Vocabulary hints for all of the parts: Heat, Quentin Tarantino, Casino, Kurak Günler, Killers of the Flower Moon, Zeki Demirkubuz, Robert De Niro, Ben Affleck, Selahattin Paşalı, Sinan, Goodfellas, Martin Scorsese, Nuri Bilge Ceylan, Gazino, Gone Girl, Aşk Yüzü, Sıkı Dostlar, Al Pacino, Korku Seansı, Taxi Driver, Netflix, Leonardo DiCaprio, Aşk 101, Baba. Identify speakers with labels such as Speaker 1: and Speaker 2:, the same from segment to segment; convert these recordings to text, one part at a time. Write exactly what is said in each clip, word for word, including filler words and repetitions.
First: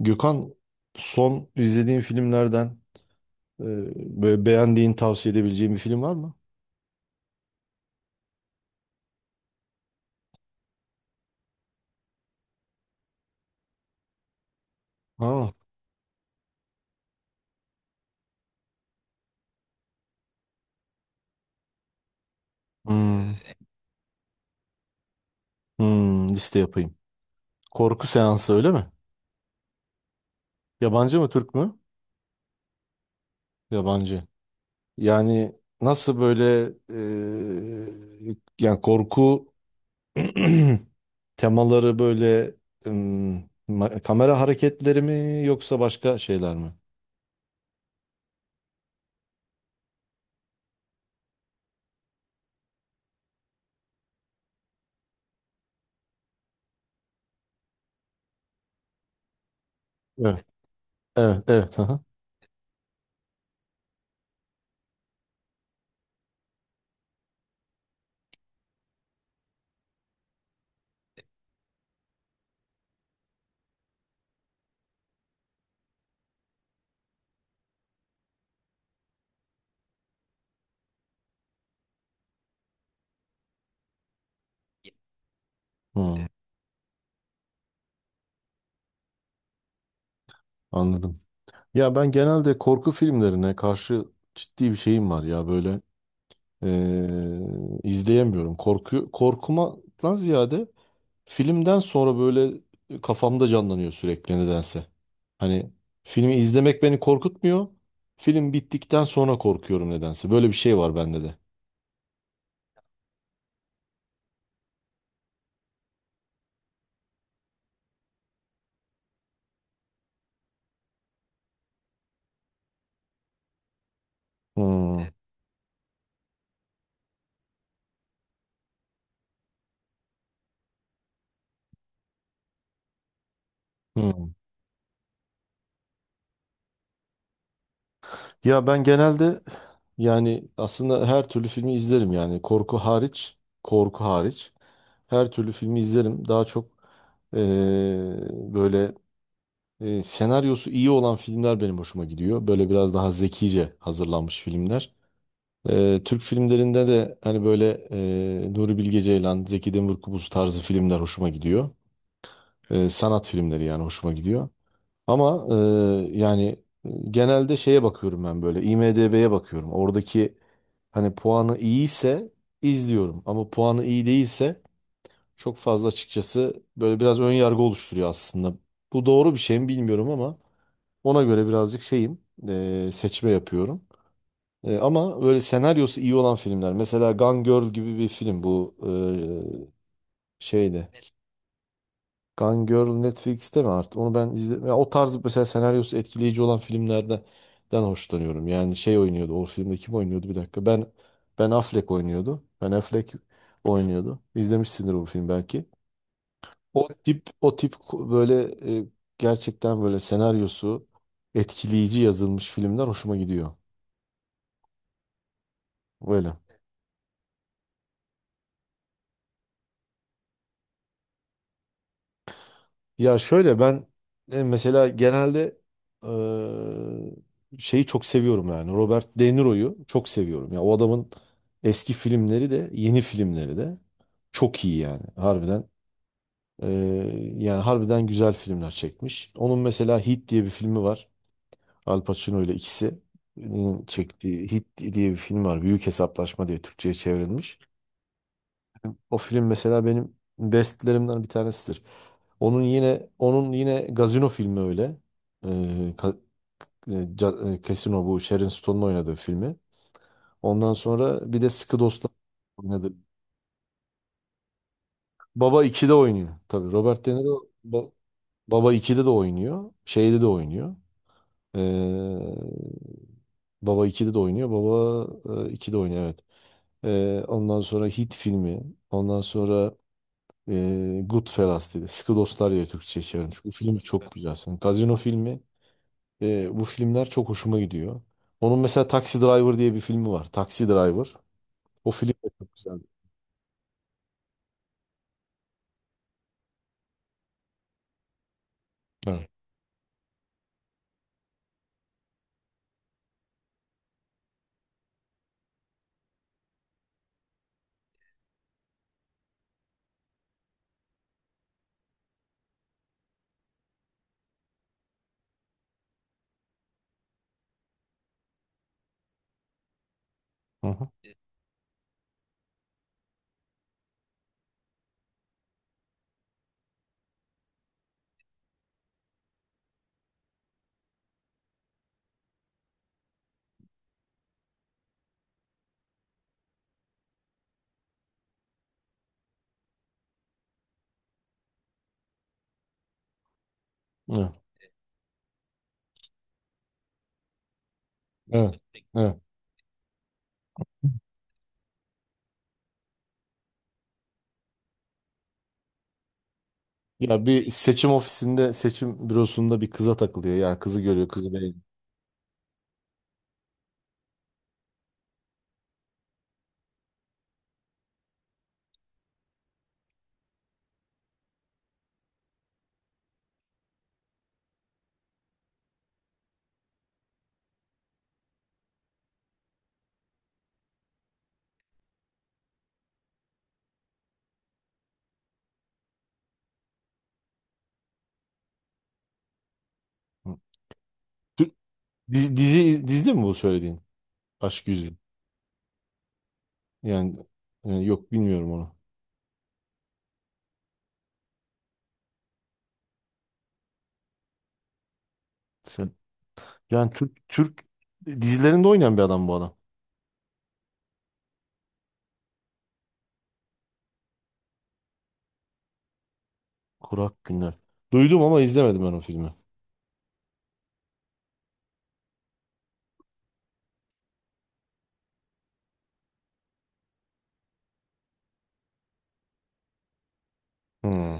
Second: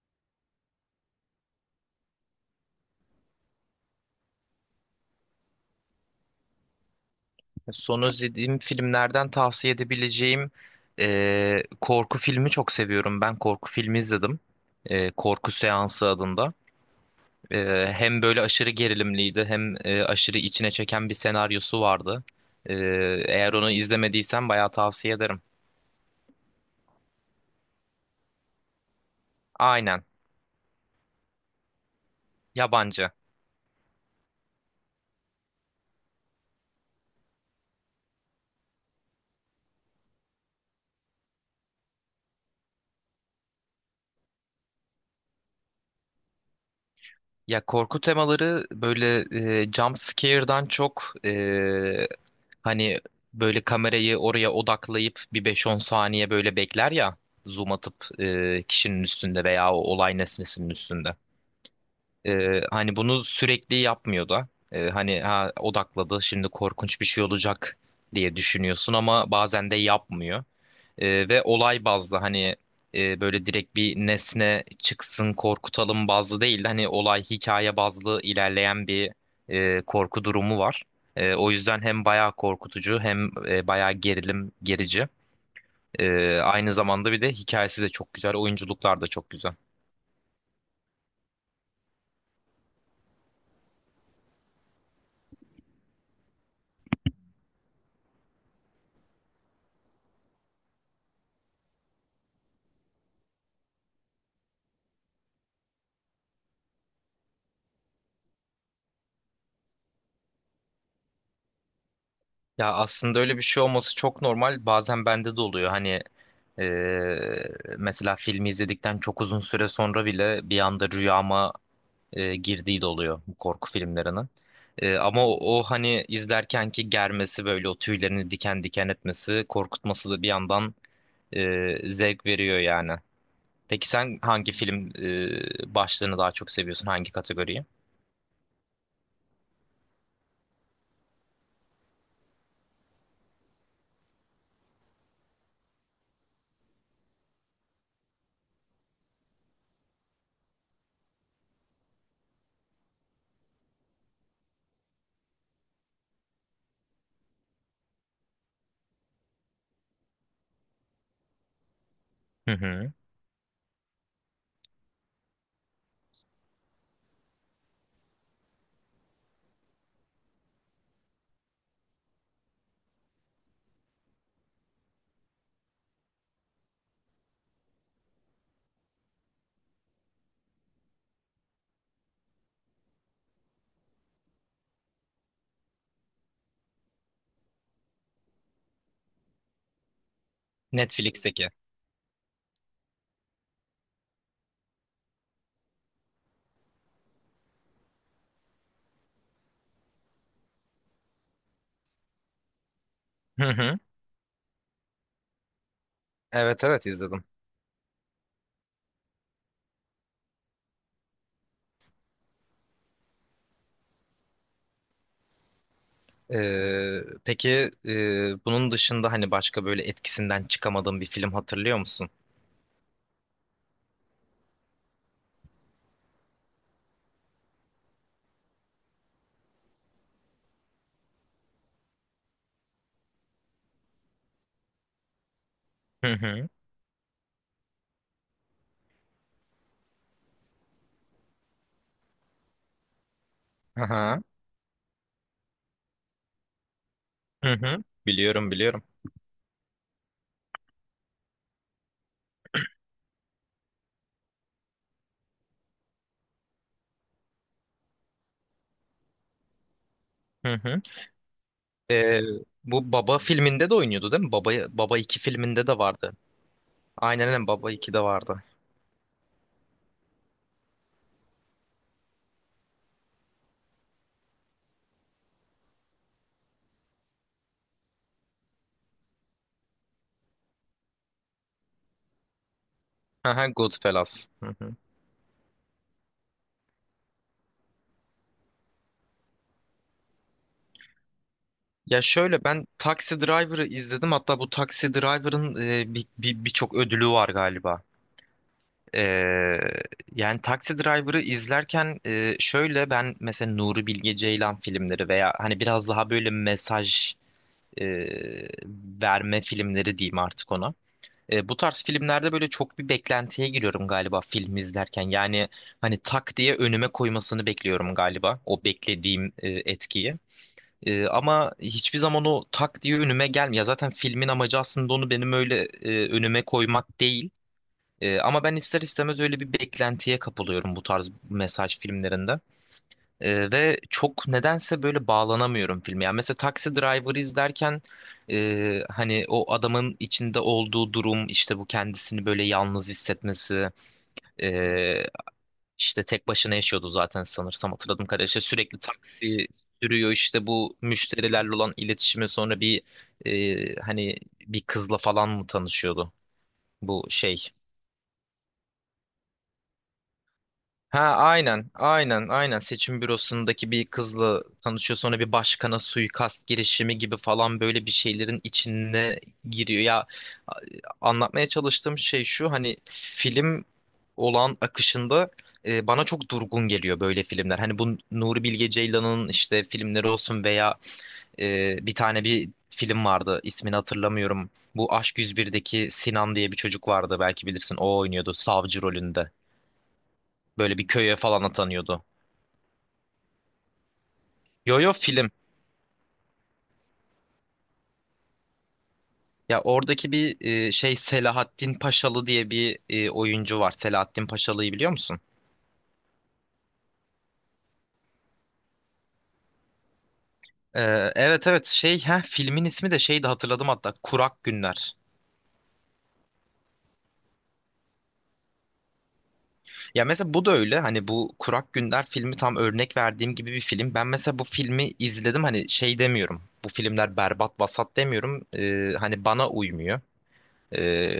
Speaker 1: Gökhan, son izlediğin filmlerden e, böyle beğendiğin tavsiye edebileceğin bir film var mı?
Speaker 2: Son izlediğim filmlerden tavsiye edebileceğim e, korku filmi çok seviyorum. Ben korku filmi izledim. E, Korku
Speaker 1: Ha.
Speaker 2: Seansı adında. E, Hem böyle aşırı gerilimliydi hem e, aşırı içine çeken bir senaryosu vardı. E,
Speaker 1: Hmm.
Speaker 2: Eğer onu izlemediysen bayağı tavsiye ederim.
Speaker 1: hmm, liste yapayım. Korku seansı öyle mi?
Speaker 2: Aynen.
Speaker 1: Yabancı mı Türk mü?
Speaker 2: Yabancı.
Speaker 1: Yabancı. Yani nasıl böyle, e, yani korku temaları böyle, hmm, ma- kamera hareketleri mi yoksa başka şeyler mi?
Speaker 2: Ya korku temaları böyle e, jump scare'dan çok e, hani böyle kamerayı oraya odaklayıp bir beş-on saniye böyle bekler ya, zoom atıp e, kişinin üstünde veya o olay
Speaker 1: Evet.
Speaker 2: nesnesinin üstünde.
Speaker 1: Evet, evet. Aha.
Speaker 2: E, hani bunu sürekli yapmıyor da. E, hani ha, odakladı, şimdi korkunç bir şey olacak diye düşünüyorsun, ama bazen de yapmıyor. Ee, ve olay bazlı, hani e, böyle direkt bir nesne çıksın korkutalım bazlı değil, hani olay, hikaye bazlı ilerleyen bir e, korku durumu var. E, o yüzden hem bayağı korkutucu hem e, bayağı gerilim gerici. E,
Speaker 1: Hmm,
Speaker 2: aynı zamanda bir de hikayesi de çok güzel, oyunculuklar da çok güzel.
Speaker 1: anladım. Ya ben genelde korku filmlerine karşı ciddi bir şeyim var ya böyle, eee, izleyemiyorum. Korku korkumadan ziyade filmden sonra böyle kafamda canlanıyor sürekli nedense. Hani filmi izlemek beni korkutmuyor. Film bittikten sonra korkuyorum nedense. Böyle bir şey var bende de.
Speaker 2: Ya aslında öyle bir şey olması çok normal. Bazen bende de oluyor. Hani e, mesela filmi izledikten çok uzun süre sonra bile bir anda rüyama e, girdiği de oluyor bu korku filmlerinin. E,
Speaker 1: Hmm.
Speaker 2: ama o, o hani izlerkenki germesi, böyle o tüylerini diken diken etmesi, korkutması da bir yandan e, zevk veriyor yani. Peki sen
Speaker 1: hmm.
Speaker 2: hangi film e, başlığını daha çok seviyorsun? Hangi kategoriyi?
Speaker 1: Ya ben genelde, yani aslında her türlü filmi izlerim yani, korku hariç, korku hariç her türlü filmi izlerim. Daha çok eee, böyle, eee, senaryosu iyi olan filmler benim hoşuma gidiyor. Böyle biraz daha zekice hazırlanmış filmler. Eee, Türk filmlerinde de hani böyle eee Nuri Bilge Ceylan, Zeki Demirkubuz tarzı filmler hoşuma gidiyor.
Speaker 2: Hı
Speaker 1: Eee,
Speaker 2: hı.
Speaker 1: sanat filmleri yani hoşuma gidiyor. Ama e, yani genelde şeye bakıyorum, ben böyle IMDb'ye bakıyorum. Oradaki hani puanı iyiyse izliyorum, ama puanı iyi değilse çok fazla açıkçası böyle biraz ön yargı oluşturuyor aslında. Bu doğru bir şey mi bilmiyorum, ama ona göre birazcık şeyim, e, seçme yapıyorum. E, ama böyle senaryosu iyi olan filmler, mesela Gone Girl gibi bir film bu e, şeyde.
Speaker 2: Netflix'teki.
Speaker 1: Gone Girl Netflix'te mi artık? Onu ben izledim. O tarz mesela senaryosu etkileyici olan filmlerden den hoşlanıyorum. Yani şey oynuyordu. O filmde kim oynuyordu? Bir dakika. Ben Ben Affleck oynuyordu. Ben Affleck
Speaker 2: Hı hı.
Speaker 1: oynuyordu. İzlemişsindir bu film belki.
Speaker 2: Evet, evet
Speaker 1: O
Speaker 2: izledim.
Speaker 1: tip o tip, ko- böyle, e, gerçekten böyle senaryosu etkileyici yazılmış filmler hoşuma gidiyor. Böyle.
Speaker 2: E, peki e, bunun dışında hani başka böyle etkisinden çıkamadığın bir film hatırlıyor musun?
Speaker 1: Ya şöyle ben, e, mesela genelde, e, şeyi çok seviyorum, yani Robert De Niro'yu çok seviyorum. Ya o adamın eski filmleri de yeni filmleri de çok iyi yani harbiden.
Speaker 2: Hı hı.
Speaker 1: e, yani harbiden güzel filmler çekmiş. Onun mesela Hit diye bir filmi var. Al Pacino ile ikisinin
Speaker 2: Aha.
Speaker 1: çektiği Hit diye bir film var. Büyük Hesaplaşma diye Türkçe'ye
Speaker 2: Hı
Speaker 1: çevrilmiş.
Speaker 2: hı. Biliyorum, biliyorum.
Speaker 1: O film mesela benim bestlerimden bir tanesidir. Onun yine onun yine Gazino filmi öyle. Ee, ka- e, ca- e, Casino, bu Sharon Stone'un oynadığı filmi.
Speaker 2: Hı
Speaker 1: Ondan
Speaker 2: hı.
Speaker 1: sonra bir de Sıkı Dostlar
Speaker 2: Ee,
Speaker 1: oynadı.
Speaker 2: Bu Baba filminde de oynuyordu değil mi? Baba, Baba iki
Speaker 1: Baba
Speaker 2: filminde de
Speaker 1: ikide
Speaker 2: vardı.
Speaker 1: oynuyor. Tabii Robert De
Speaker 2: Aynen,
Speaker 1: Niro
Speaker 2: aynen Baba
Speaker 1: ba-
Speaker 2: ikide vardı.
Speaker 1: Baba ikide de oynuyor. Şeyde de oynuyor. Ee, Baba ikide de oynuyor. Baba e, ikide oynuyor evet. Ee, ondan sonra Hit filmi. Ondan sonra E, Goodfellas dedi. Sıkı Dostlar diye Türkçe çevirmiş.
Speaker 2: Aha,
Speaker 1: Bu film çok
Speaker 2: Goodfellas.
Speaker 1: güzel.
Speaker 2: Hı
Speaker 1: Sen
Speaker 2: hı.
Speaker 1: Gazino filmi. e, bu filmler çok hoşuma gidiyor. Onun mesela Taxi Driver diye bir filmi var. Taxi Driver. O
Speaker 2: Ya
Speaker 1: film de
Speaker 2: şöyle
Speaker 1: çok
Speaker 2: ben
Speaker 1: güzel.
Speaker 2: Taxi Driver'ı izledim. Hatta bu Taxi Driver'ın e, bir, bir, birçok ödülü var galiba.
Speaker 1: Evet.
Speaker 2: Ee, Yani Taxi Driver'ı izlerken e, şöyle ben mesela Nuri Bilge Ceylan filmleri veya hani biraz daha böyle mesaj e, verme filmleri diyeyim artık ona. E, bu tarz filmlerde böyle çok bir beklentiye giriyorum galiba film izlerken. Yani hani tak diye önüme koymasını bekliyorum galiba. O beklediğim e, etkiyi.
Speaker 1: Hı.
Speaker 2: E, ama hiçbir zaman o tak diye önüme gelmiyor. Ya zaten filmin amacı aslında onu benim öyle e, önüme koymak değil. E, ama ben ister istemez öyle bir beklentiye kapılıyorum bu tarz mesaj filmlerinde. Ee, ve çok nedense böyle bağlanamıyorum filme. Yani mesela Taxi Driver izlerken e, hani o adamın içinde olduğu durum, işte bu kendisini böyle yalnız hissetmesi,
Speaker 1: Evet.
Speaker 2: e, işte tek başına yaşıyordu zaten sanırsam, hatırladım kadarıyla. İşte
Speaker 1: Evet.
Speaker 2: sürekli
Speaker 1: Evet.
Speaker 2: taksi sürüyor, işte bu müşterilerle olan iletişimi, sonra bir e, hani bir kızla falan mı tanışıyordu bu
Speaker 1: Ya
Speaker 2: şey.
Speaker 1: bir seçim ofisinde, seçim bürosunda bir kıza takılıyor. Ya kızı
Speaker 2: Ha,
Speaker 1: görüyor, kızı beğeniyor.
Speaker 2: aynen, aynen, aynen, seçim bürosundaki bir kızla tanışıyor, sonra bir başkana suikast girişimi gibi falan, böyle bir şeylerin içine giriyor. Ya a- Anlatmaya çalıştığım şey şu, hani film olan akışında e, bana çok durgun geliyor böyle filmler. Hani bu Nuri Bilge Ceylan'ın işte filmleri olsun veya e, bir tane bir film vardı, ismini hatırlamıyorum. Bu Aşk yüz birdeki Sinan diye bir çocuk vardı, belki bilirsin, o oynuyordu savcı rolünde.
Speaker 1: Hı.
Speaker 2: Böyle bir köye falan
Speaker 1: Tü-
Speaker 2: atanıyordu.
Speaker 1: Dizi, dizi, dizi mi bu söylediğin? Aşk
Speaker 2: Yo yo,
Speaker 1: Yüzü.
Speaker 2: film.
Speaker 1: Yani, e, yok bilmiyorum onu.
Speaker 2: Ya oradaki bir e, şey, Selahattin Paşalı diye bir e, oyuncu var. Selahattin Paşalı'yı biliyor musun?
Speaker 1: Sen, yani Türk Türk dizilerinde oynayan bir adam bu adam.
Speaker 2: Ee, evet, evet şey, ha, filmin ismi de şeydi, hatırladım hatta, Kurak Günler.
Speaker 1: Kurak Günler. Duydum ama izlemedim ben o filmi.
Speaker 2: Ya mesela bu da öyle, hani bu Kurak Günler filmi tam örnek verdiğim gibi bir film. Ben mesela bu filmi izledim, hani şey demiyorum. Bu filmler berbat, vasat demiyorum. Ee, hani bana uymuyor. Ee,
Speaker 1: Hmm.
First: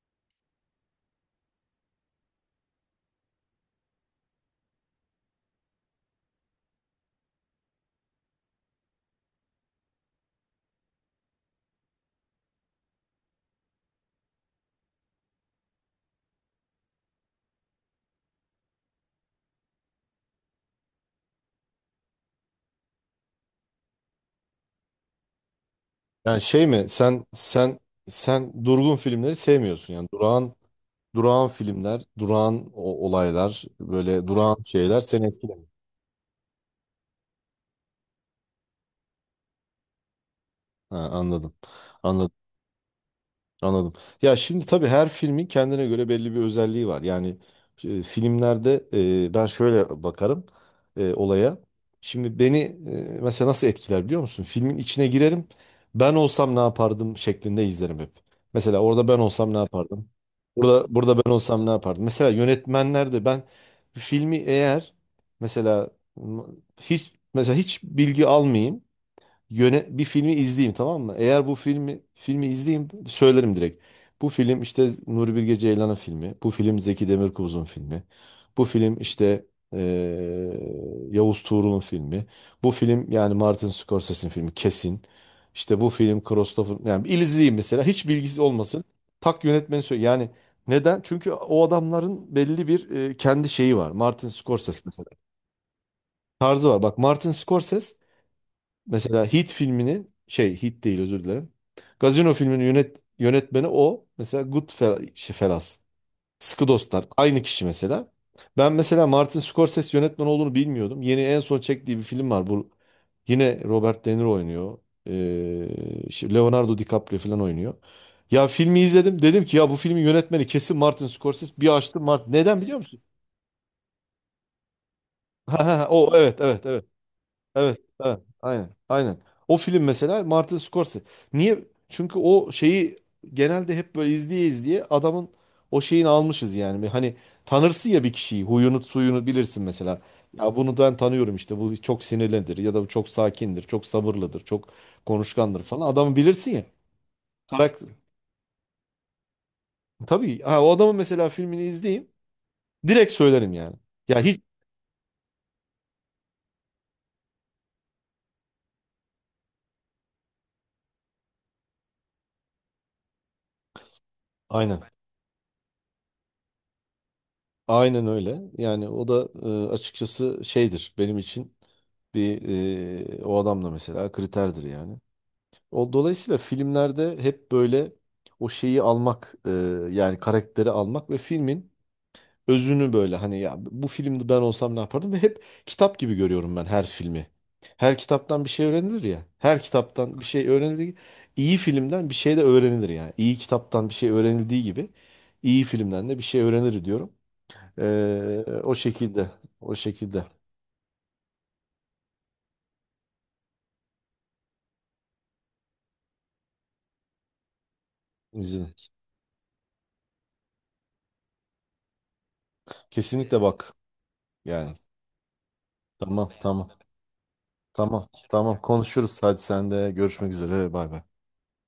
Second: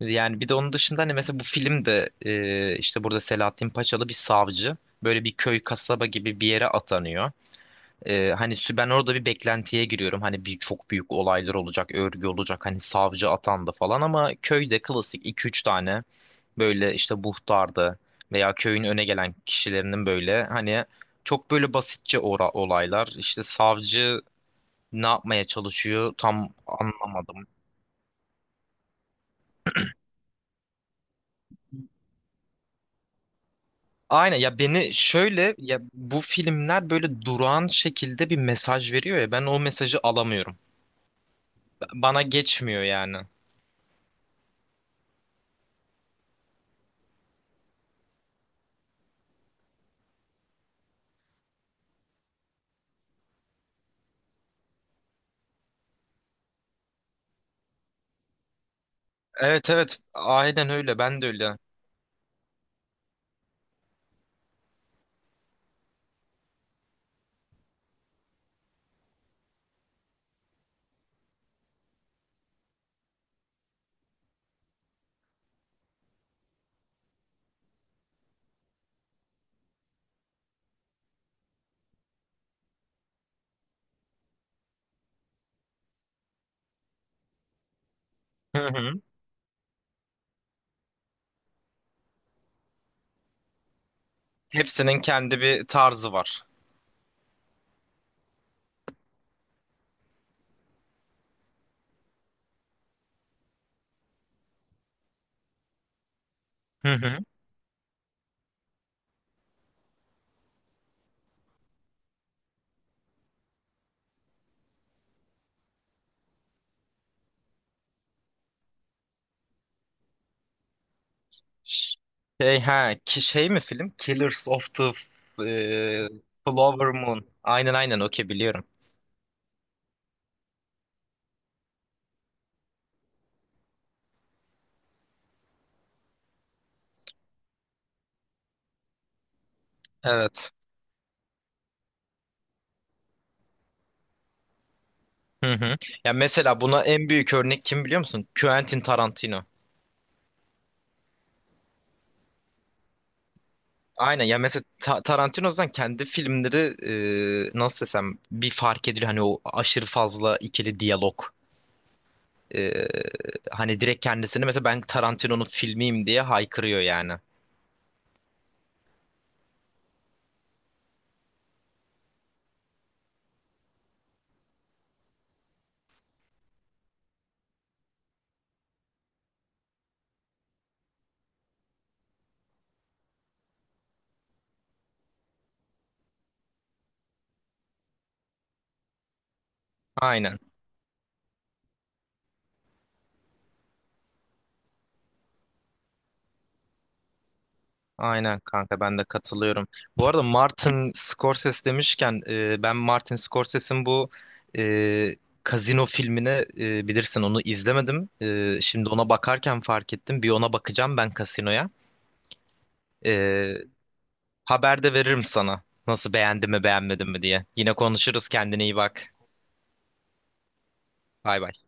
Speaker 2: Yani bir de onun dışında hani mesela bu filmde e, işte burada Selahattin Paçalı bir savcı. Böyle bir köy, kasaba gibi bir yere atanıyor. Ee, hani sü- ben orada bir beklentiye giriyorum. Hani bir çok büyük olaylar olacak, örgü olacak. Hani savcı atandı falan, ama köyde klasik iki üç tane böyle işte muhtardı veya köyün öne gelen kişilerinin böyle, hani çok böyle basitçe ora olaylar. İşte savcı ne yapmaya çalışıyor
Speaker 1: Yani
Speaker 2: tam
Speaker 1: şey mi, sen
Speaker 2: anlamadım.
Speaker 1: sen sen durgun filmleri sevmiyorsun, yani durağan, durağan filmler, durağan o- olaylar, böyle
Speaker 2: Aynen
Speaker 1: durağan
Speaker 2: ya, beni
Speaker 1: şeyler seni
Speaker 2: şöyle,
Speaker 1: etkilemiyor.
Speaker 2: ya bu filmler böyle durağan şekilde bir mesaj veriyor, ya ben o mesajı alamıyorum.
Speaker 1: Ha, anladım.
Speaker 2: Bana
Speaker 1: Anladım.
Speaker 2: geçmiyor yani.
Speaker 1: Anladım. Ya şimdi tabii her filmin kendine göre belli bir özelliği var. Yani, e, filmlerde, e, ben şöyle bakarım e, olaya. Şimdi beni, e, mesela nasıl etkiler biliyor musun? Filmin içine girerim. Ben olsam ne yapardım şeklinde izlerim hep. Mesela orada ben olsam ne
Speaker 2: Evet, evet,
Speaker 1: yapardım?
Speaker 2: aynen
Speaker 1: Burada
Speaker 2: öyle,
Speaker 1: burada
Speaker 2: ben de
Speaker 1: ben
Speaker 2: öyle.
Speaker 1: olsam ne yapardım? Mesela yönetmenler de, ben filmi eğer mesela, m- hiç mesela hiç bilgi almayayım, yöne bir filmi izleyeyim tamam mı? Eğer bu filmi, filmi izleyeyim söylerim direkt. Bu film işte Nuri Bilge Ceylan'ın filmi. Bu film Zeki Demirkubuz'un filmi. Bu film işte eee, Yavuz Tuğrul'un filmi. Bu film yani Martin Scorsese'nin filmi kesin. İşte bu film Christopher, yani bir izleyeyim mesela hiç bilgisi
Speaker 2: Hı
Speaker 1: olmasın.
Speaker 2: hı.
Speaker 1: Tak yönetmeni söyle. Yani neden? Çünkü o adamların belli bir e, kendi şeyi var. Martin Scorsese
Speaker 2: Hepsinin
Speaker 1: mesela.
Speaker 2: kendi bir tarzı var.
Speaker 1: Tarzı var. Bak Martin Scorsese, mesela Heat filminin şey, Heat değil, özür dilerim. Gazino filminin yönet, yönetmeni o. Mesela Goodfellas. Sıkı
Speaker 2: Hı
Speaker 1: Dostlar.
Speaker 2: hı.
Speaker 1: Aynı kişi mesela. Ben mesela Martin Scorsese yönetmen olduğunu bilmiyordum. Yeni en son çektiği bir film var. Bu, yine Robert De Niro oynuyor. Ee, şey, Leonardo DiCaprio falan oynuyor. Ya filmi izledim. Dedim ki ya bu filmin yönetmeni kesin Martin Scorsese. Bir açtım Martin.
Speaker 2: Şey,
Speaker 1: Neden biliyor
Speaker 2: ha
Speaker 1: musun?
Speaker 2: ki şey mi film? Killers of the
Speaker 1: Ha, ha, ha,
Speaker 2: e,
Speaker 1: o evet, evet, evet.
Speaker 2: Flower Moon. Aynen,
Speaker 1: Evet,
Speaker 2: aynen,
Speaker 1: evet,
Speaker 2: okey, biliyorum.
Speaker 1: aynen, aynen. O film mesela Martin Scorsese. Niye? Çünkü o şeyi genelde hep böyle izleye izleye adamın o şeyini almışız yani. Bir. Hani tanırsın ya bir kişiyi, huyunu suyunu bilirsin mesela.
Speaker 2: Evet.
Speaker 1: Ya bunu ben tanıyorum işte, bu çok sinirlidir ya da bu çok sakindir, çok sabırlıdır, çok
Speaker 2: Hı
Speaker 1: konuşkandır
Speaker 2: hı.
Speaker 1: falan.
Speaker 2: Ya
Speaker 1: Adamı bilirsin
Speaker 2: mesela
Speaker 1: ya.
Speaker 2: buna en büyük örnek kim
Speaker 1: Karakter.
Speaker 2: biliyor musun? Quentin Tarantino.
Speaker 1: Tabii ha, o adamın mesela filmini izleyeyim direkt söylerim yani. Ya
Speaker 2: Aynen ya,
Speaker 1: hiç
Speaker 2: mesela Ta- Tarantino'dan kendi filmleri e, nasıl desem, bir fark ediliyor, hani o aşırı fazla ikili diyalog. E, Hani direkt kendisini, mesela
Speaker 1: aynen.
Speaker 2: ben Tarantino'nun filmiyim diye haykırıyor yani.
Speaker 1: Aynen öyle. Yani o da e, açıkçası şeydir benim için, bir, e, o adam da mesela kriterdir yani. O dolayısıyla filmlerde hep böyle o şeyi almak, e, yani karakteri almak ve filmin özünü böyle, hani ya bu filmde ben olsam ne yapardım, ve hep kitap gibi görüyorum ben her filmi. Her kitaptan bir şey öğrenilir ya. Her kitaptan bir
Speaker 2: Aynen.
Speaker 1: şey öğrenilir. İyi filmden bir şey de öğrenilir yani. İyi kitaptan bir şey öğrenildiği gibi iyi filmden de bir şey öğrenir diyorum.
Speaker 2: Aynen
Speaker 1: Ee, o
Speaker 2: kanka, ben de
Speaker 1: şekilde.
Speaker 2: katılıyorum.
Speaker 1: O
Speaker 2: Bu arada
Speaker 1: şekilde.
Speaker 2: Martin Scorsese demişken, e, ben Martin Scorsese'in bu e, Casino filmini e, bilirsin, onu izlemedim. E,
Speaker 1: İzin.
Speaker 2: şimdi ona bakarken fark ettim. Bir ona bakacağım ben, Casino'ya.
Speaker 1: Kesinlikle bak. Yani.
Speaker 2: Haber de veririm sana. Nasıl,
Speaker 1: Tamam,
Speaker 2: beğendi mi
Speaker 1: tamam.
Speaker 2: beğenmedi mi diye. Yine
Speaker 1: Tamam,
Speaker 2: konuşuruz,
Speaker 1: tamam.
Speaker 2: kendine iyi bak.
Speaker 1: Konuşuruz. Hadi sen de görüşmek üzere. Bay bay.
Speaker 2: Bay bay.